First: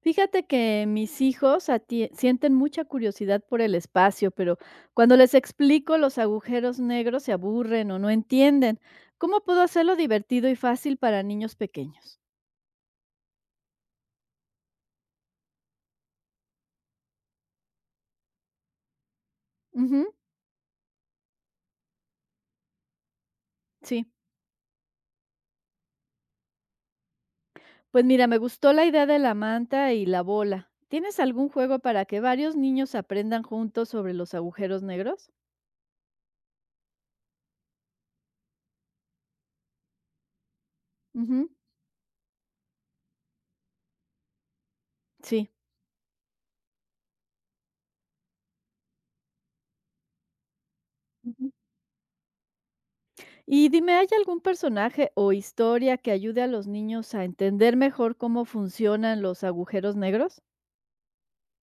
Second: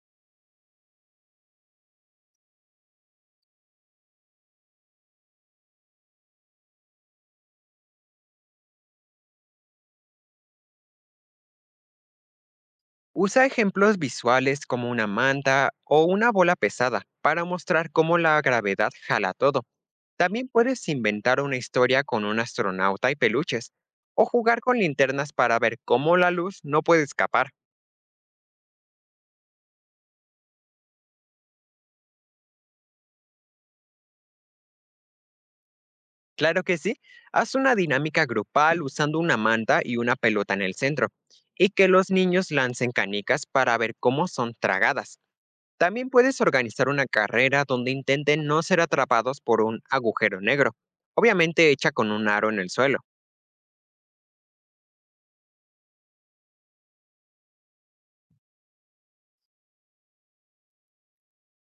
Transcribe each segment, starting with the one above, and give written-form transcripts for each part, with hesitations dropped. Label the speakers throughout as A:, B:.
A: Fíjate que mis hijos sienten mucha curiosidad por el espacio, pero cuando les explico los agujeros negros se aburren o no entienden. ¿Cómo puedo hacerlo divertido y fácil para niños pequeños?
B: Usa ejemplos visuales como una manta o una bola pesada para mostrar cómo la gravedad jala todo.
A: Ujú,
B: También puedes inventar una historia con un astronauta y peluches,
A: sí,
B: o jugar con linternas para ver cómo la luz no puede escapar.
A: pues mira, me gustó la idea de la manta y la bola. ¿Tienes algún juego para que varios niños aprendan juntos sobre los agujeros negros?
B: Claro que sí, haz una dinámica grupal usando una manta y una pelota en el centro,
A: Ujú,
B: y que los niños lancen canicas para ver cómo son tragadas.
A: sí.
B: También puedes organizar una carrera donde intenten no ser atrapados por un agujero negro,
A: Ujú.
B: obviamente hecha con un aro en el suelo.
A: Y dime, ¿hay algún personaje o historia que ayude a los niños a entender mejor cómo funcionan los agujeros negros?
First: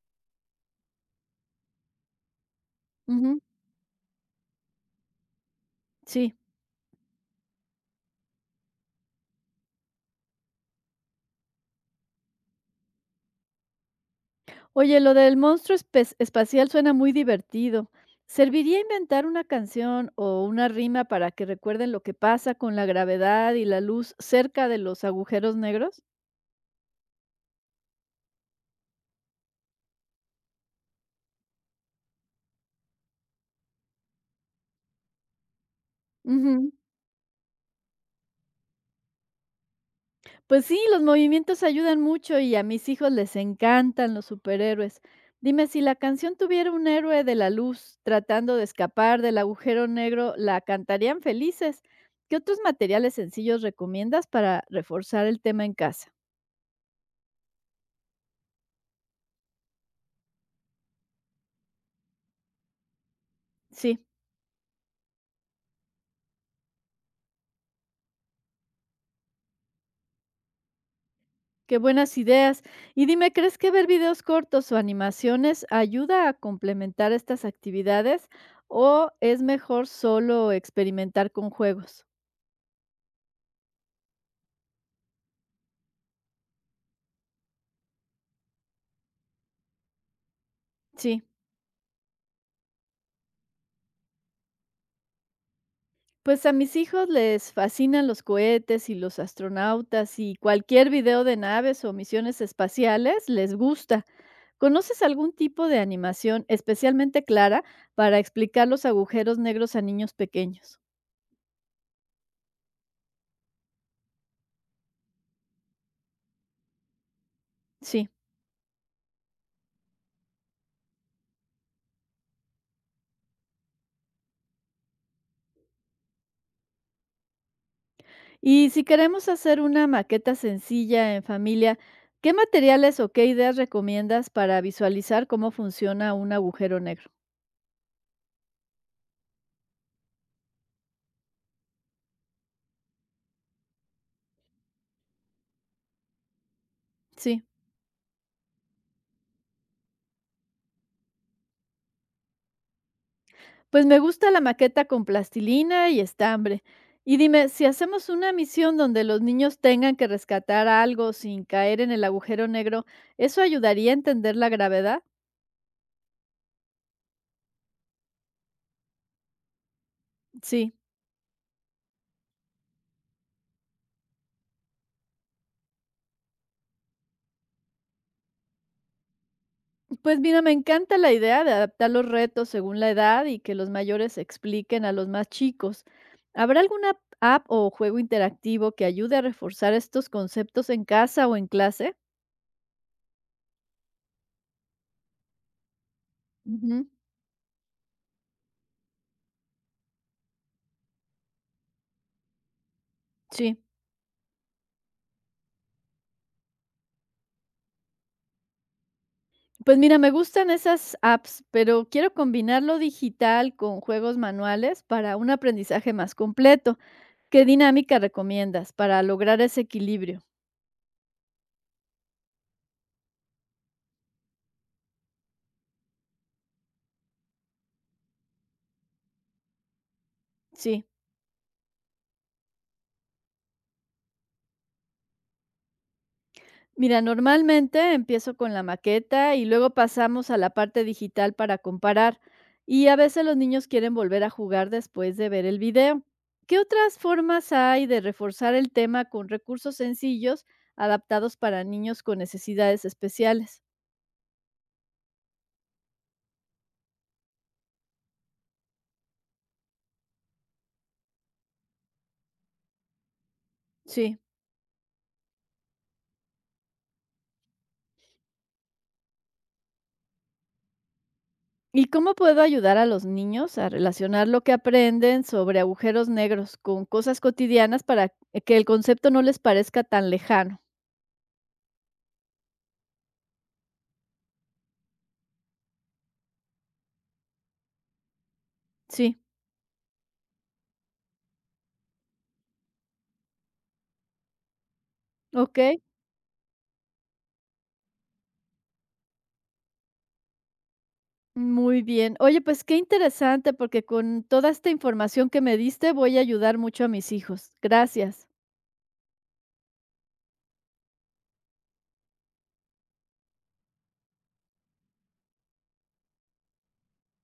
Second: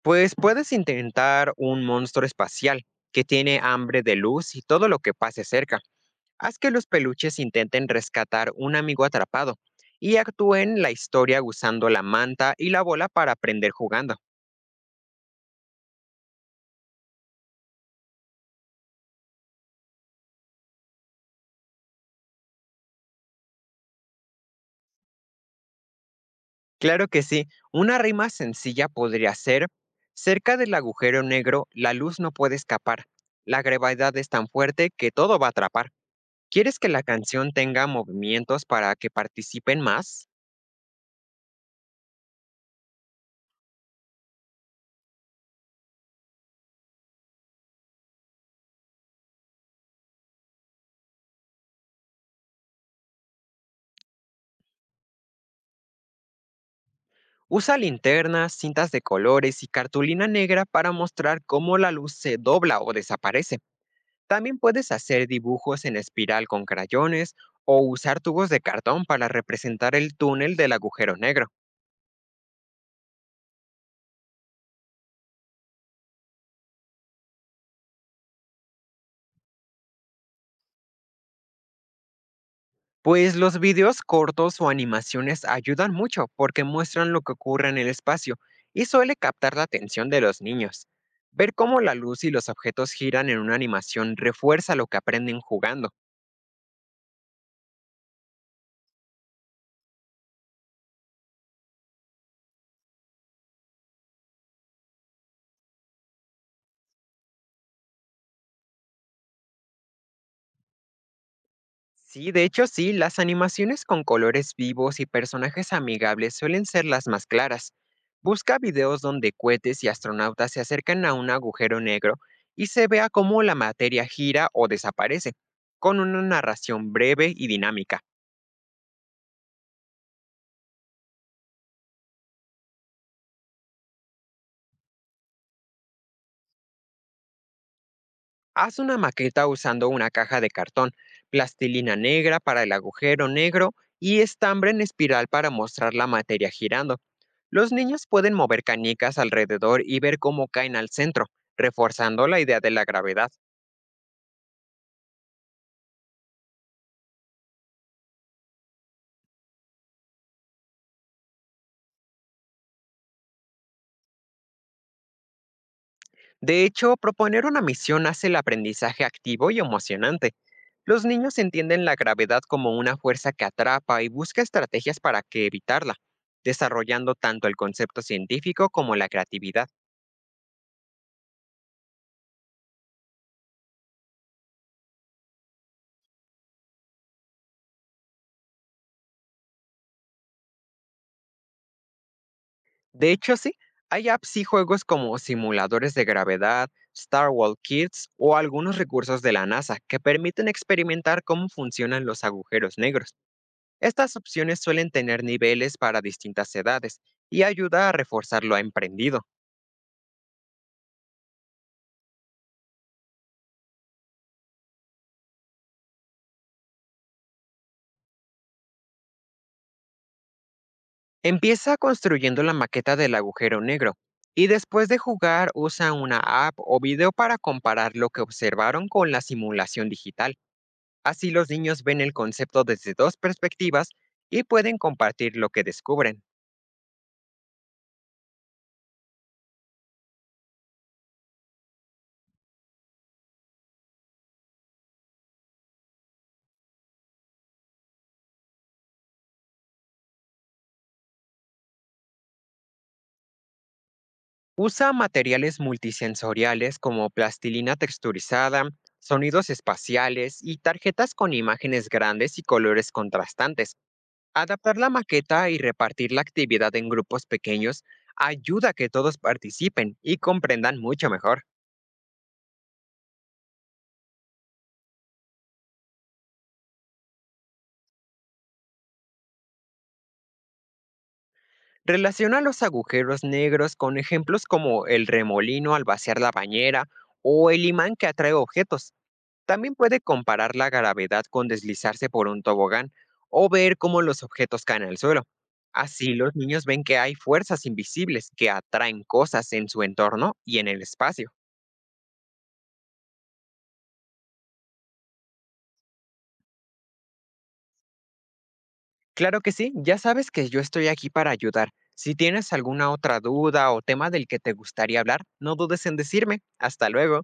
B: Pues puedes intentar un monstruo espacial que
A: Ujú,
B: tiene hambre de luz y todo lo que pase cerca.
A: sí.
B: Haz que los peluches intenten rescatar un amigo atrapado y actúen la historia usando la manta y la bola para aprender jugando.
A: Oye, lo del espacial suena muy divertido. ¿Serviría inventar una canción o una rima para que recuerden lo que pasa con la gravedad y la luz cerca de los agujeros negros?
B: Claro que sí, una rima sencilla podría ser, cerca del agujero negro la luz no puede escapar, la gravedad es tan fuerte que todo va a atrapar.
A: Ujú.
B: ¿Quieres que la canción tenga movimientos para que participen más?
A: Pues sí, los movimientos ayudan mucho y a mis hijos les encantan los superhéroes. Dime, si la canción tuviera un héroe de la luz tratando de escapar del agujero negro, ¿la cantarían felices? ¿Qué otros materiales sencillos recomiendas para reforzar el tema en casa?
B: Usa linternas, cintas de colores y cartulina negra para mostrar cómo la luz se dobla o desaparece.
A: Sí.
B: También puedes hacer dibujos en espiral con crayones o usar tubos de cartón para representar el túnel del agujero negro.
A: Qué buenas ideas. Y dime, ¿crees que ver videos cortos o animaciones ayuda a complementar estas actividades o es mejor solo experimentar con juegos?
B: Pues los videos cortos o animaciones ayudan mucho porque muestran lo que ocurre en el espacio y suele captar la atención de los niños.
A: Sí,
B: Ver cómo la luz y los objetos giran en una animación refuerza lo que aprenden jugando.
A: pues a mis hijos les fascinan los cohetes y los astronautas y cualquier video de naves o misiones espaciales les gusta. ¿Conoces algún tipo de animación especialmente clara para explicar los agujeros negros a niños pequeños?
B: Sí, de hecho sí, las animaciones con colores vivos y personajes amigables suelen ser las más claras.
A: Sí.
B: Busca videos donde cohetes y astronautas se acercan a un agujero negro y se vea cómo la materia gira o desaparece, con una narración breve y dinámica.
A: Y si queremos hacer una maqueta sencilla en familia, ¿qué materiales o qué ideas recomiendas para visualizar cómo funciona un agujero negro?
B: Haz una maqueta usando una caja de cartón, plastilina negra para el agujero negro y estambre en espiral para mostrar la materia girando.
A: Sí,
B: Los niños pueden mover canicas alrededor y ver cómo caen al centro, reforzando la idea de la gravedad.
A: pues me gusta la maqueta con plastilina y estambre. Y dime, si hacemos una misión donde los niños tengan que rescatar algo sin caer en el agujero negro, ¿eso ayudaría a entender la gravedad?
B: De hecho, proponer una misión hace el aprendizaje activo y emocionante.
A: Sí.
B: Los niños entienden la gravedad como una fuerza que atrapa y busca estrategias para que evitarla, desarrollando tanto el concepto científico como la creatividad.
A: Pues mira, me encanta la idea de adaptar los retos según la edad y que los mayores expliquen a los más chicos. ¿Habrá alguna app o juego interactivo que ayude a reforzar estos conceptos en casa o en clase?
B: De hecho, sí, hay apps y juegos como simuladores de gravedad,
A: Ujú,
B: Star Wars Kids o algunos recursos de la NASA que permiten experimentar cómo funcionan los agujeros negros.
A: sí.
B: Estas opciones suelen tener niveles para distintas edades y ayuda a reforzar lo emprendido.
A: Pues mira, me gustan esas apps, pero quiero combinar lo digital con juegos manuales para un aprendizaje más completo. ¿Qué dinámica recomiendas para lograr ese equilibrio?
B: Empieza construyendo la maqueta del agujero negro y después de jugar usa una app o video para comparar lo que observaron con la simulación digital.
A: Sí.
B: Así los niños ven el concepto desde dos perspectivas y pueden compartir lo que descubren.
A: Mira, normalmente empiezo con la maqueta y luego pasamos a la parte digital para comparar. Y a veces los niños quieren volver a jugar después de ver el video. ¿Qué otras formas hay de reforzar el tema con recursos sencillos adaptados para niños con necesidades especiales?
B: Usa materiales multisensoriales como plastilina texturizada, sonidos espaciales y tarjetas con imágenes grandes y colores contrastantes.
A: Sí.
B: Adaptar la maqueta y repartir la actividad en grupos pequeños ayuda a que todos participen y comprendan mucho mejor.
A: ¿Y cómo puedo ayudar a los niños a relacionar lo que aprenden sobre agujeros negros con cosas cotidianas para que el concepto no les parezca tan lejano?
B: Relaciona los agujeros negros con ejemplos como el remolino al vaciar la bañera o el imán que atrae objetos.
A: Sí,
B: También puede comparar la gravedad con deslizarse por un tobogán o ver cómo los objetos caen al suelo.
A: ok.
B: Así los niños ven que hay fuerzas invisibles que atraen cosas en su entorno y en el espacio.
A: Muy bien. Oye, pues qué interesante, porque con toda esta información que me diste voy a ayudar mucho a mis hijos. Gracias.
B: Claro que sí, ya sabes que yo estoy aquí para ayudar. Si tienes alguna otra duda o tema del que te gustaría hablar, no dudes en decirme. Hasta luego.